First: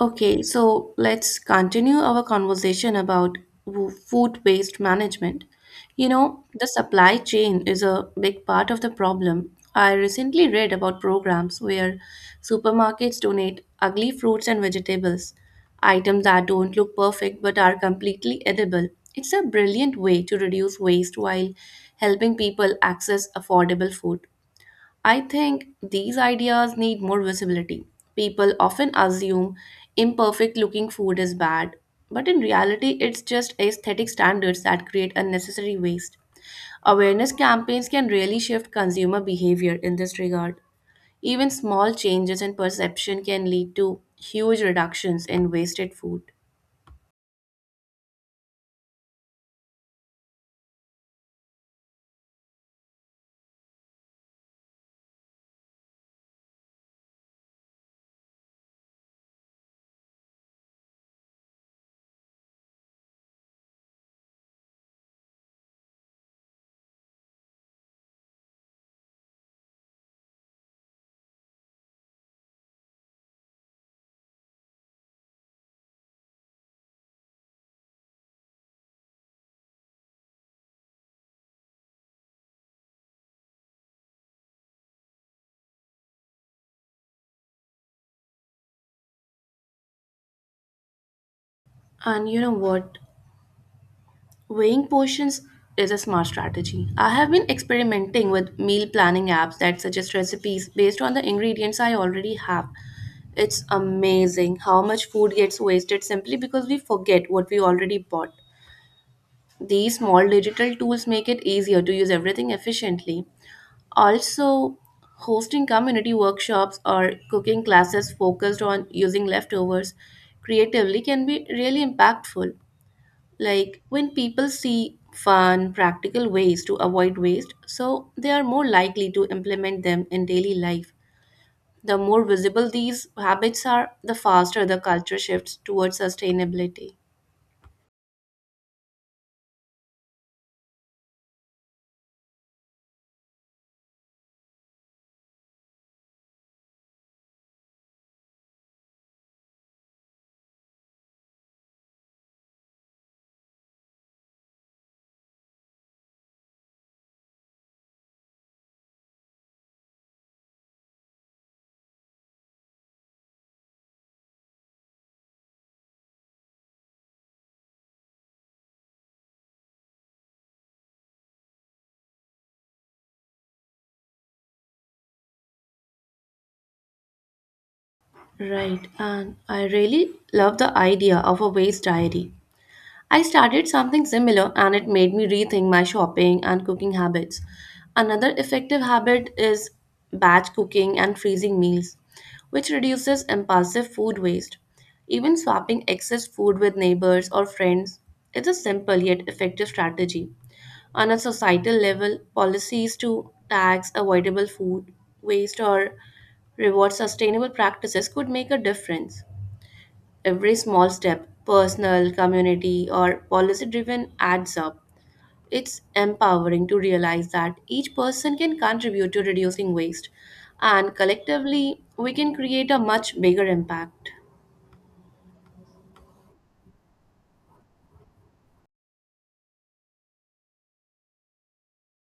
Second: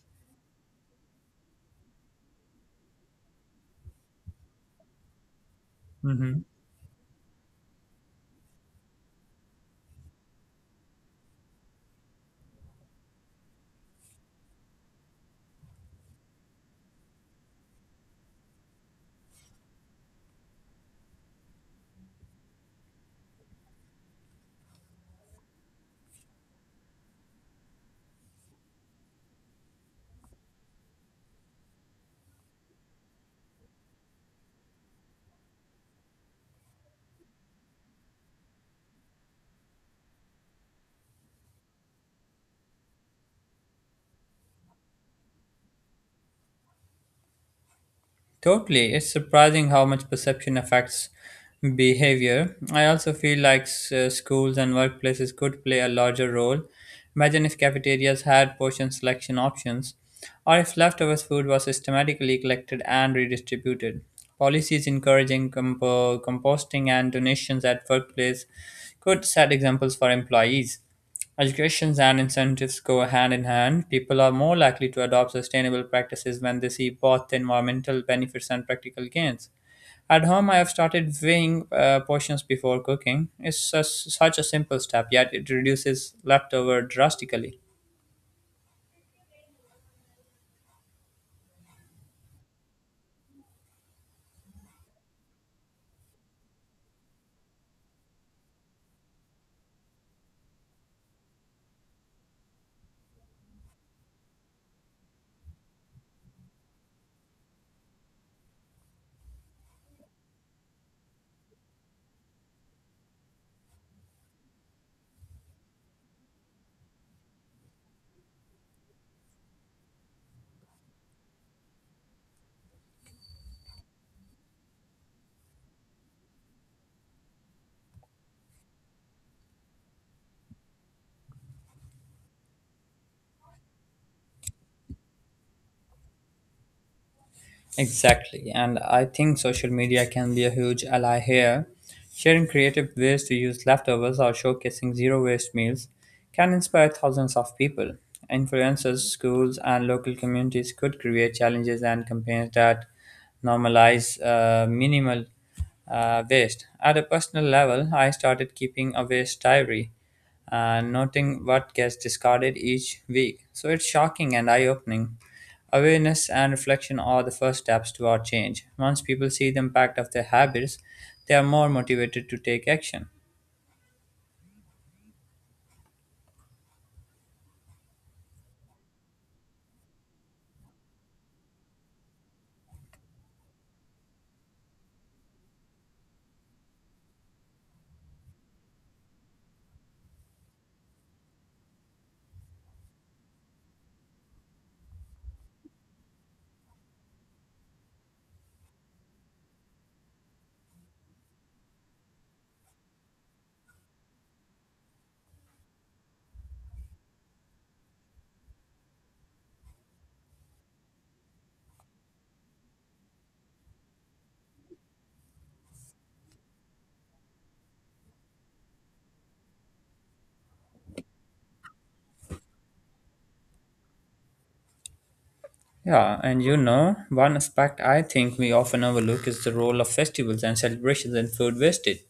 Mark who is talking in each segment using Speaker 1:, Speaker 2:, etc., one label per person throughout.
Speaker 1: Okay, so let's continue our conversation about food waste management. You know,
Speaker 2: Hmm.
Speaker 1: the supply chain is a big part of the problem. I recently read about programs where supermarkets donate ugly fruits and vegetables, items that don't look perfect but are completely edible. It's a brilliant way to reduce waste while helping people access affordable food. I think these ideas need more visibility. People often assume imperfect looking food is bad, but in reality, it's just aesthetic standards that create unnecessary waste. Awareness campaigns can really shift consumer behavior in this regard. Even small changes in perception can lead to huge reductions in wasted food.
Speaker 2: Totally. It's surprising how much perception affects behavior. I also feel like schools and workplaces could play a larger role. Imagine if cafeterias had portion selection options, or if leftovers food was systematically collected and redistributed. Policies encouraging composting and donations at workplace could set examples for employees. Education and incentives go hand in hand. People are more likely to adopt sustainable practices when they see both environmental benefits and practical gains. At home, I have started weighing portions before cooking. It's such a simple step, yet it reduces leftover drastically.
Speaker 1: And you know what? Weighing portions is a smart strategy. I have been experimenting with meal planning apps that suggest recipes based on the ingredients I already have. It's amazing how much food gets wasted simply because we forget what we already bought. These small digital tools make it easier to use everything efficiently. Also, hosting community workshops or cooking classes focused on using leftovers creatively can be really impactful. Like when people see fun, practical ways to avoid waste, so they are more likely to implement them in daily life. The more visible these habits are, the faster the culture shifts towards sustainability.
Speaker 2: Exactly, and I think social media can be a huge ally here. Sharing creative ways to use leftovers or showcasing zero waste meals can inspire thousands of people. Influencers, schools, and local communities could create challenges and campaigns that normalize minimal waste. At a personal level, I started keeping a waste diary and noting what gets discarded each week. So it's shocking and eye opening. Awareness and reflection are the first steps toward change. Once people see the impact of their habits, they are more motivated to take action.
Speaker 1: Right, and I really love the idea of a waste diary. I started something similar and it made me rethink my shopping and cooking habits. Another effective habit is batch cooking and freezing meals, which reduces impulsive food waste. Even swapping excess food with neighbors or friends is a simple yet effective strategy. On a societal level, policies to tax avoidable food waste or reward sustainable practices could make a difference. Every small step, personal, community, or policy driven, adds up. It's empowering to realize that each person can contribute to reducing waste, and collectively, we can create a much bigger impact.
Speaker 2: Yeah, and you know, one aspect I think we often overlook is the role of festivals and celebrations in food wastage.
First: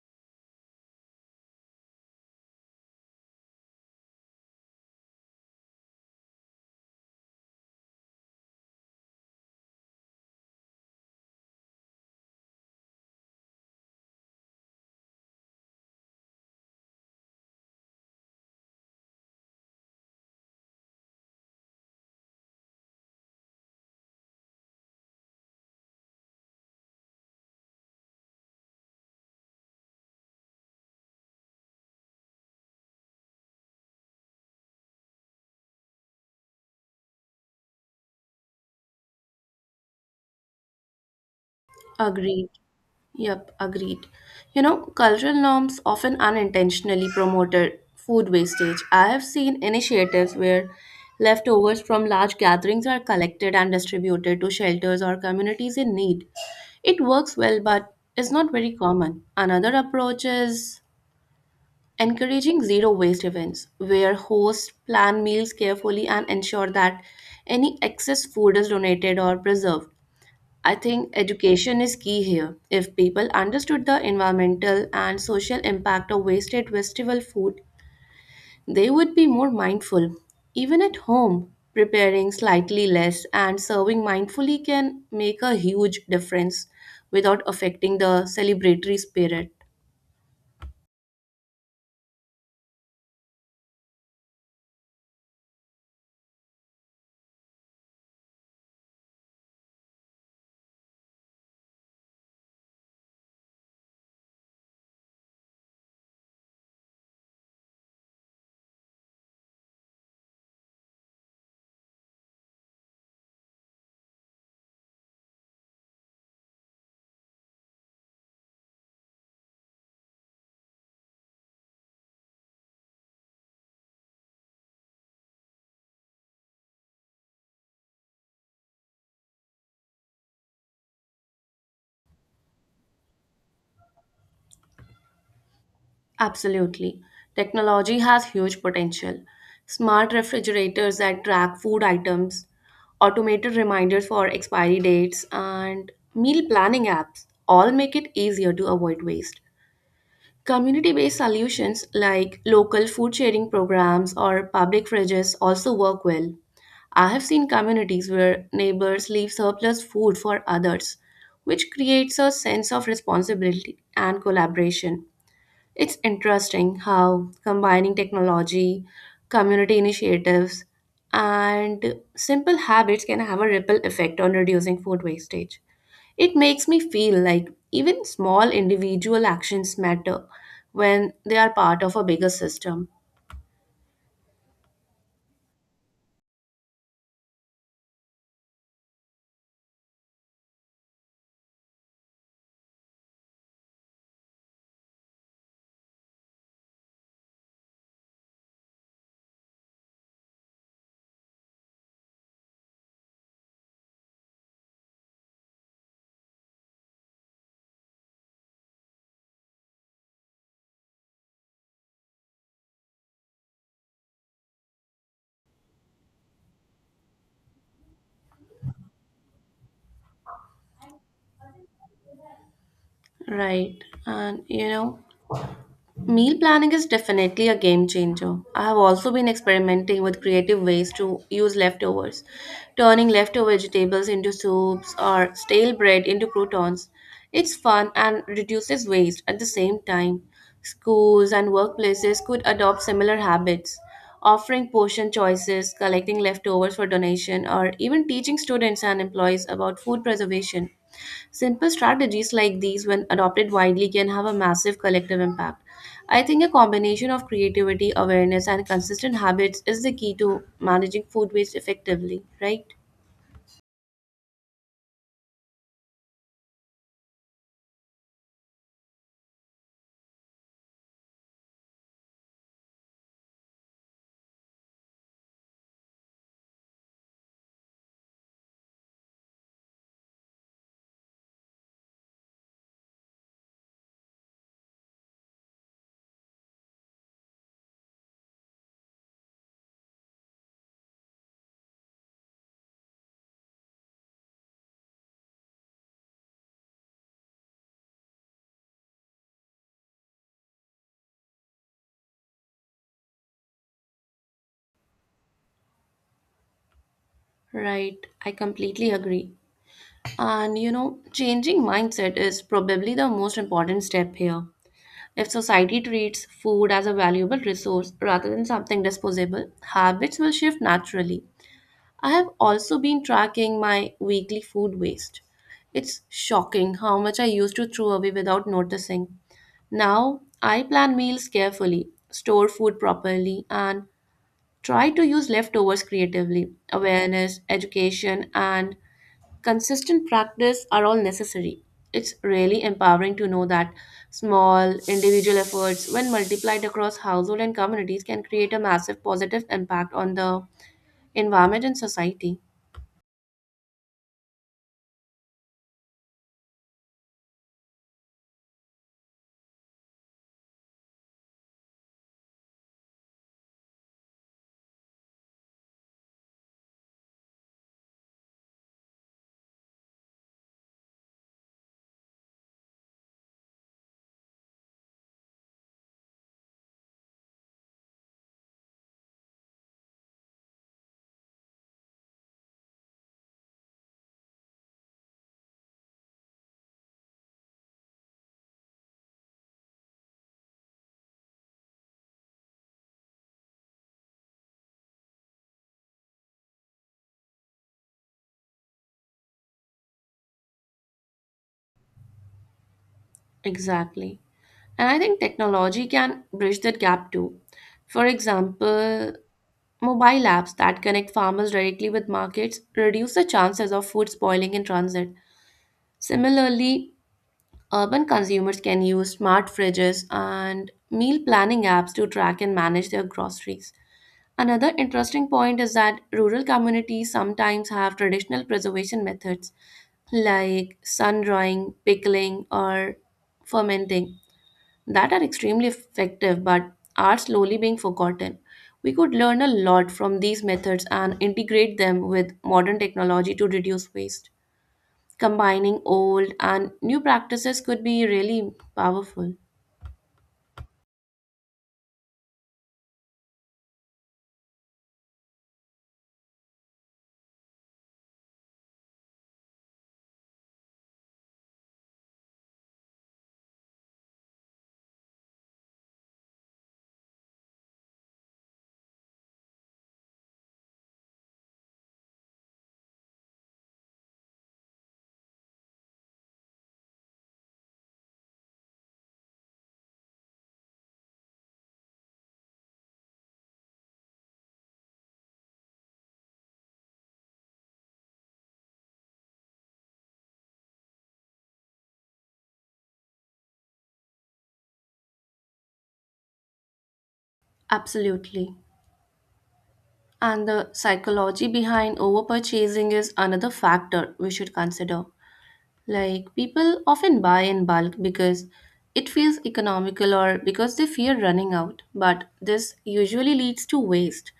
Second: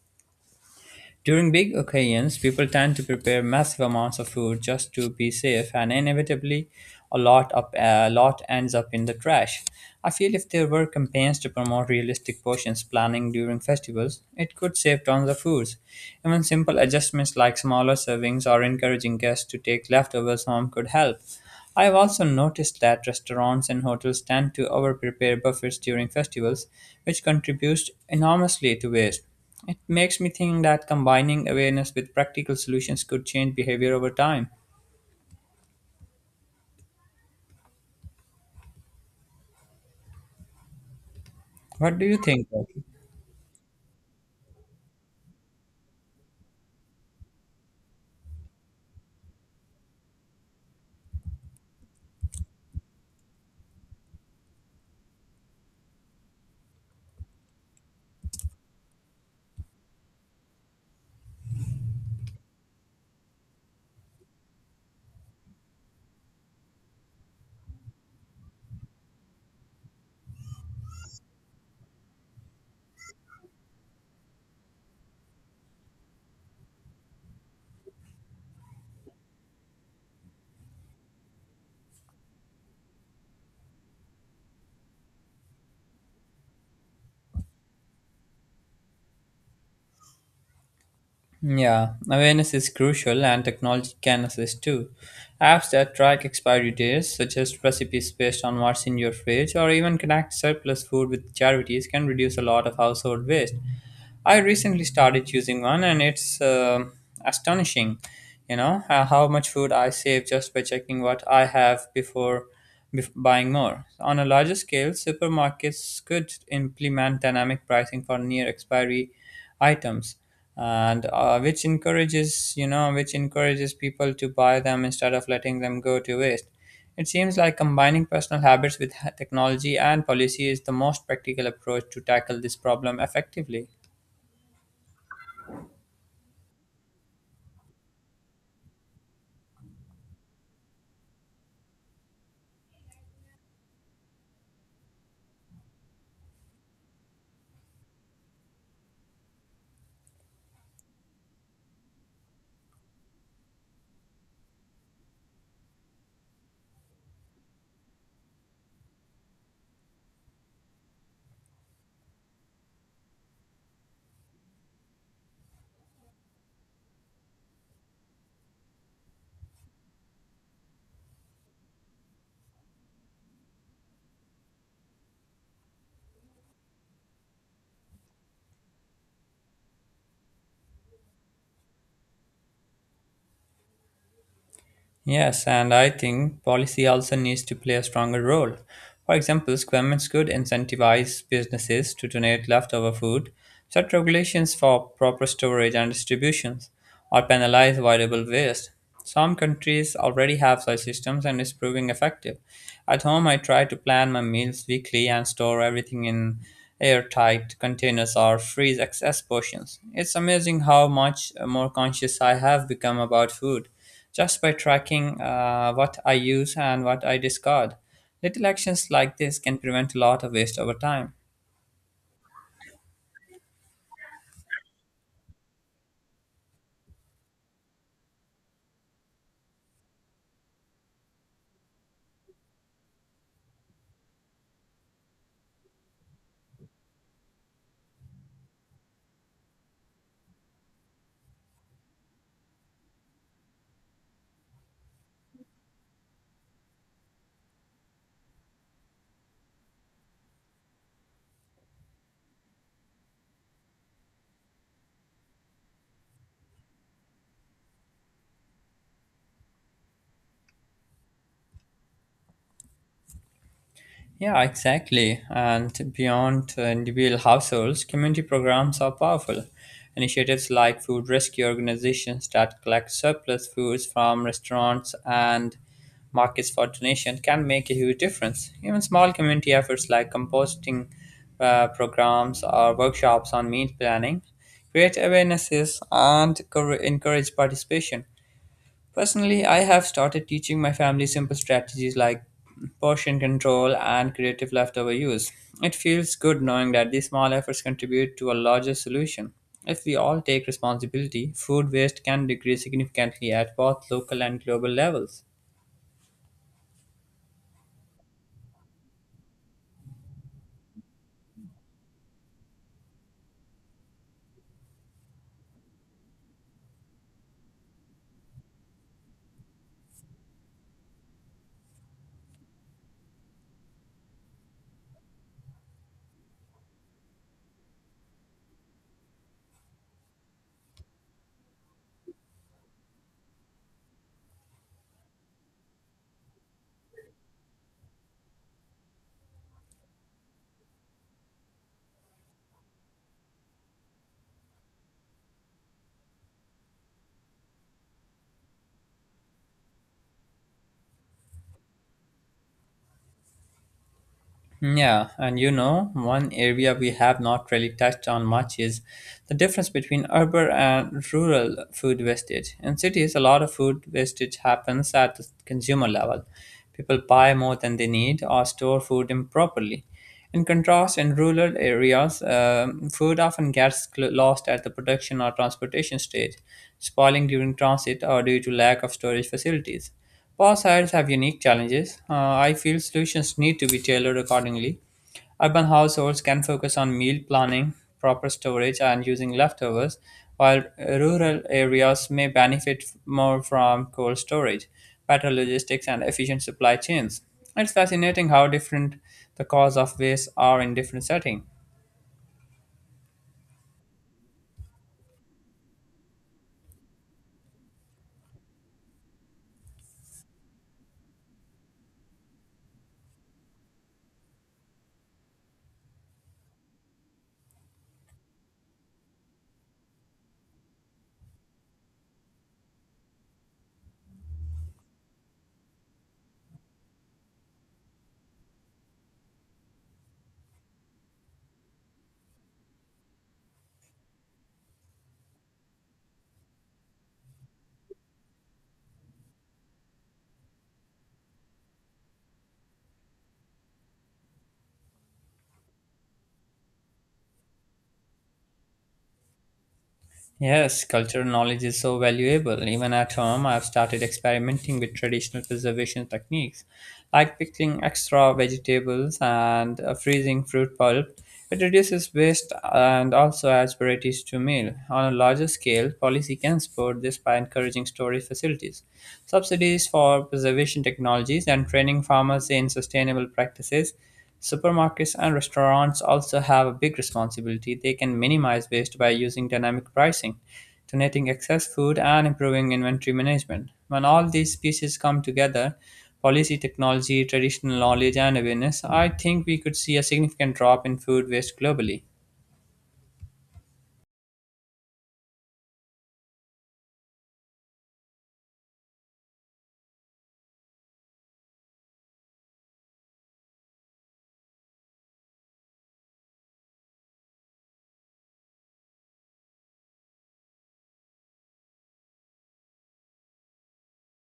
Speaker 2: During big occasions, people tend to prepare massive amounts of food just to be safe, and inevitably, a lot ends up in the trash. I feel if there were campaigns to promote realistic portions planning during festivals, it could save tons of foods. Even simple adjustments like smaller servings or encouraging guests to take leftovers home could help. I have also noticed that restaurants and hotels tend to over prepare buffets during festivals, which contributes enormously to waste. It makes me think that combining awareness with practical solutions could change behavior over time. What do you think,
Speaker 1: Agreed.
Speaker 2: Rocky?
Speaker 1: Yep, agreed. You know, cultural norms often unintentionally promoted food wastage. I have seen initiatives where leftovers from large gatherings are collected and distributed to shelters or communities in need. It works well, but is not very common. Another approach is encouraging zero waste events, where hosts plan meals carefully and ensure that any excess food is donated or preserved. I think education is key here. If people understood the environmental and social impact of wasted vegetable food, they would be more mindful. Even at home, preparing slightly less and serving mindfully can make a huge difference without affecting the celebratory spirit.
Speaker 2: Yeah, awareness is crucial and technology can assist too. Apps that track expiry dates, suggest recipes based on what's in your fridge, or even connect surplus food with charities can reduce a lot of household waste. I recently started using one, and it's astonishing, how much food I save just by checking what I have before buying more. On a larger scale, supermarkets could implement dynamic pricing for near expiry items, and which encourages, which encourages people to buy them instead of letting them go to waste. It seems like combining personal habits with technology and policy is the most practical approach to tackle this problem effectively.
Speaker 1: Absolutely. Technology has huge potential. Smart refrigerators that track food items, automated reminders for expiry dates, and meal planning apps all make it easier to avoid waste. Community based solutions like local food sharing programs or public fridges also work well. I have seen communities where neighbors leave surplus food for others, which creates a sense of responsibility and collaboration. It's interesting how combining technology, community initiatives, and simple habits can have a ripple effect on reducing food wastage. It makes me feel like even small individual actions matter when they are part of a bigger system.
Speaker 2: Yes, and I think policy also needs to play a stronger role. For example, governments could incentivize businesses to donate leftover food, set regulations for proper storage and distributions, or penalize avoidable waste. Some countries already have such systems and it's proving effective. At home, I try to plan my meals weekly and store everything in airtight containers or freeze excess portions. It's amazing how much more conscious I have become about food just by tracking what I use and what I discard. Little actions like this can prevent a lot of waste over time.
Speaker 1: Right. And you know, meal planning is definitely a game changer. I have also been experimenting with creative ways to use leftovers, turning leftover vegetables into soups or stale bread into croutons. It's fun and reduces waste at the same time. Schools and workplaces could adopt similar habits, offering portion choices, collecting leftovers for donation, or even teaching students and employees about food preservation. Simple strategies like these, when adopted widely, can have a massive collective impact. I think a combination of creativity, awareness, and consistent habits is the key to managing food waste effectively, right?
Speaker 2: Yeah, exactly. And beyond individual households, community programs are powerful. Initiatives like food rescue organizations that collect surplus foods from restaurants and markets for donation can make a huge difference. Even small community efforts like composting programs or workshops on meal planning create awarenesses and encourage participation. Personally, I have started teaching my family simple strategies like portion control and creative leftover use. It feels good knowing that these small efforts contribute to a larger solution. If we all take responsibility, food waste can decrease significantly at both local and global levels.
Speaker 1: Right, I completely agree. And you know, changing mindset is probably the most important step here. If society treats food as a valuable resource rather than something disposable, habits will shift naturally. I have also been tracking my weekly food waste. It's shocking how much I used to throw away without noticing. Now, I plan meals carefully, store food properly, and try to use leftovers creatively. Awareness, education, and consistent practice are all necessary. It's really empowering to know that small, individual efforts, when multiplied across household and communities, can create a massive positive impact on the environment and society.
Speaker 2: Yeah, and you know, one area we have not really touched on much is the difference between urban and rural food wastage. In cities, a lot of food wastage happens at the consumer level. People buy more than they need or store food improperly. In contrast, in rural areas, food often gets lost at the production or transportation stage, spoiling during transit or due to lack of storage facilities. Poor sites have unique challenges. I feel solutions need to be tailored accordingly. Urban households can focus on meal planning, proper storage, and using leftovers, while rural areas may benefit more from cold storage, better logistics, and efficient supply chains. It's fascinating how different the cause of waste are in different settings.
Speaker 1: Exactly. And I think technology can bridge that gap too. For example, mobile apps that connect farmers directly with markets reduce the chances of food spoiling in transit. Similarly, urban consumers can use smart fridges and meal planning apps to track and manage their groceries. Another interesting point is that rural communities sometimes have traditional preservation methods like sun drying, pickling, or fermenting that are extremely effective but are slowly being forgotten. We could learn a lot from these methods and integrate them with modern technology to reduce waste. Combining old and new practices could be really powerful.
Speaker 2: Yes, cultural knowledge is so valuable. Even at home, I've started experimenting with traditional preservation techniques, like pickling extra vegetables and freezing fruit pulp. It reduces waste and also adds varieties to meal. On a larger scale, policy can support this by encouraging storage facilities, subsidies for preservation technologies, and training farmers in sustainable practices. Supermarkets and restaurants also have a big responsibility. They can minimize waste by using dynamic pricing, donating excess food, and improving inventory management. When all these pieces come together, policy, technology, traditional knowledge, and awareness, I think we could see a significant drop in food waste globally.
Speaker 1: Absolutely. And the psychology behind overpurchasing is another factor we should consider. Like, people often buy in bulk because it feels economical or because they fear running out, but this usually leads to waste.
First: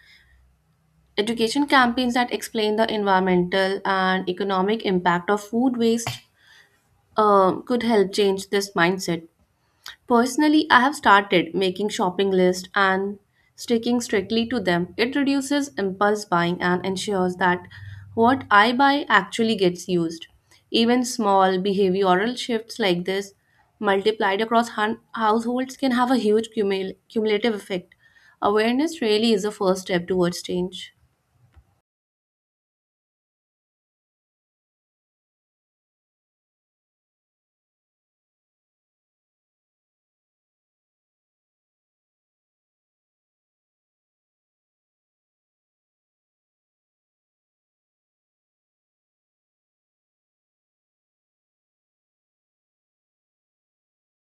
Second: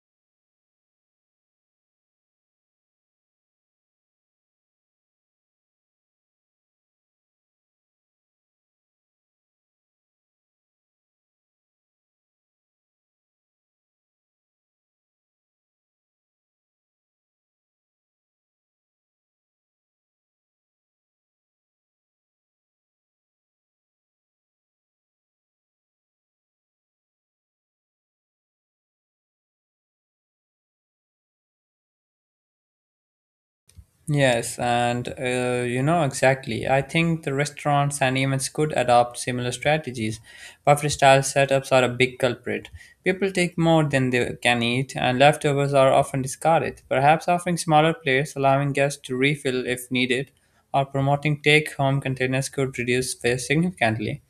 Speaker 1: Education campaigns that explain the environmental and economic impact of food waste could help change this mindset. Personally, I have started making shopping lists and sticking strictly to them. It reduces impulse buying and ensures that what I buy actually gets used. Even small behavioral shifts like this, multiplied across households, can have a huge cumulative effect. Awareness really is a first step towards change.
Speaker 2: Yes, and you know, exactly. I think the restaurants and events could adopt similar strategies. Buffet style setups are a big culprit. People take more than they can eat, and leftovers are often discarded. Perhaps offering smaller plates, allowing guests to refill if needed, or promoting take home containers could reduce waste significantly.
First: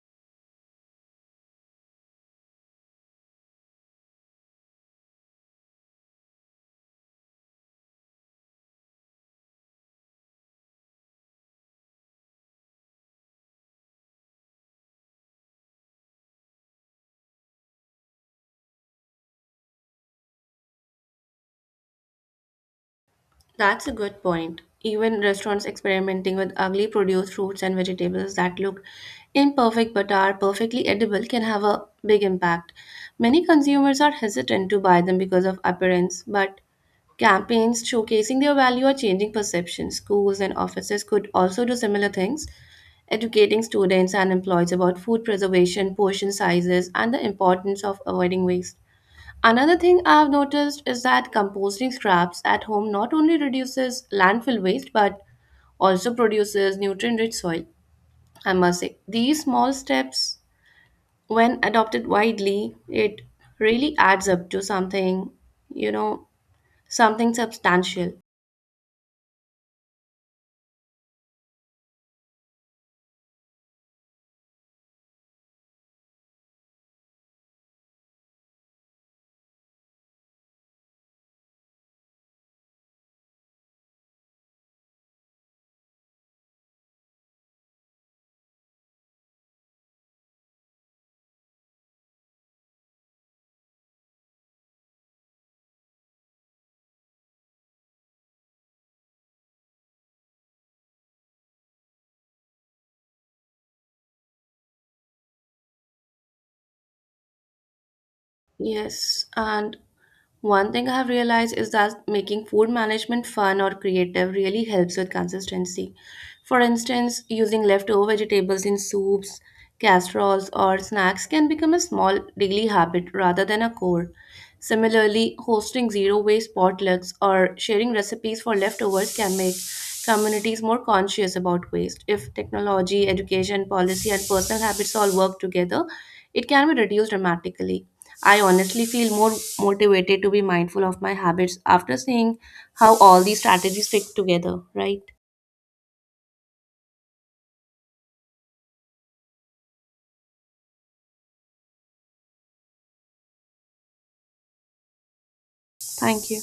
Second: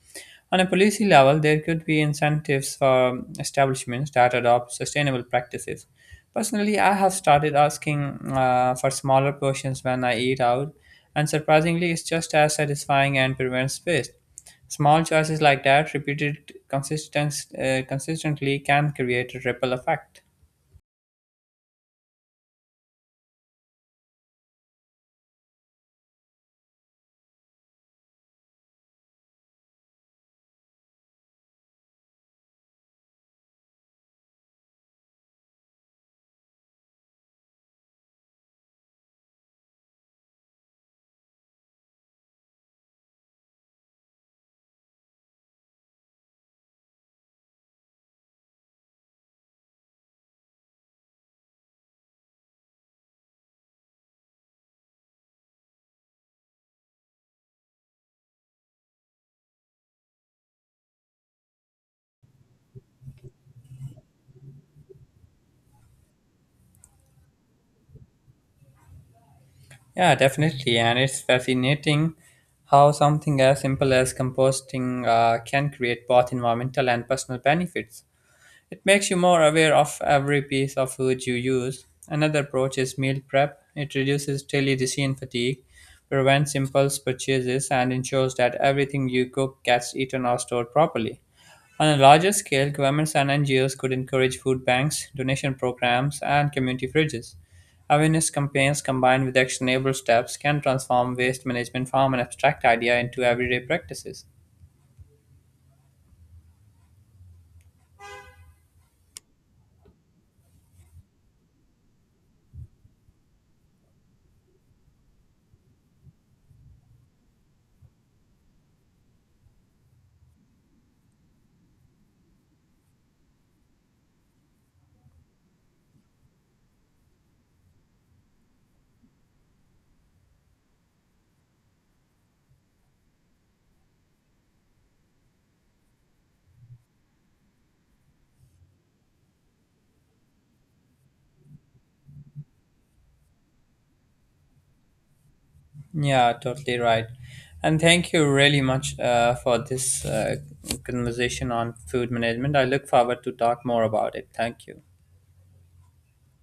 Speaker 2: On a policy level, there could be incentives for establishments that adopt sustainable practices. Personally, I have started asking for smaller portions when I eat out, and surprisingly, it's just as satisfying and prevents waste. Small choices like that, repeated consistently, can create a ripple effect.
Speaker 1: That's a good point. Even restaurants experimenting with ugly produce, fruits, and vegetables that look imperfect but are perfectly edible can have a big impact. Many consumers are hesitant to buy them because of appearance, but campaigns showcasing their value are changing perception. Schools and offices could also do similar things, educating students and employees about food preservation, portion sizes, and the importance of avoiding waste. Another thing I've noticed is that composting scraps at home not only reduces landfill waste but also produces nutrient rich soil. I must say, these small steps, when adopted widely, it really adds up to you know, something substantial.
Speaker 2: Yeah, definitely, and it's fascinating how something as simple as composting can create both environmental and personal benefits. It makes you more aware of every piece of food you use. Another approach is meal prep. It reduces daily decision fatigue, prevents impulse purchases, and ensures that everything you cook gets eaten or stored properly. On a larger scale, governments and NGOs could encourage food banks, donation programs, and community fridges. Awareness campaigns combined with actionable steps can transform waste management from an abstract idea into everyday practices.
Speaker 1: Yes, and one thing I have realized is that making food management fun or creative really helps with consistency. For instance, using leftover vegetables in soups, casseroles, or snacks can become a small daily habit rather than a chore. Similarly, hosting zero waste potlucks or sharing recipes for leftovers can make communities more conscious about waste. If technology, education, policy, and personal habits all work together, it can be reduced dramatically. I honestly feel more motivated to be mindful of my habits after seeing how all these strategies fit together, right?
Speaker 2: Yeah, totally right. And thank you really much for this conversation on food management. I look forward to talk more about it. Thank you.
Speaker 1: Thank you.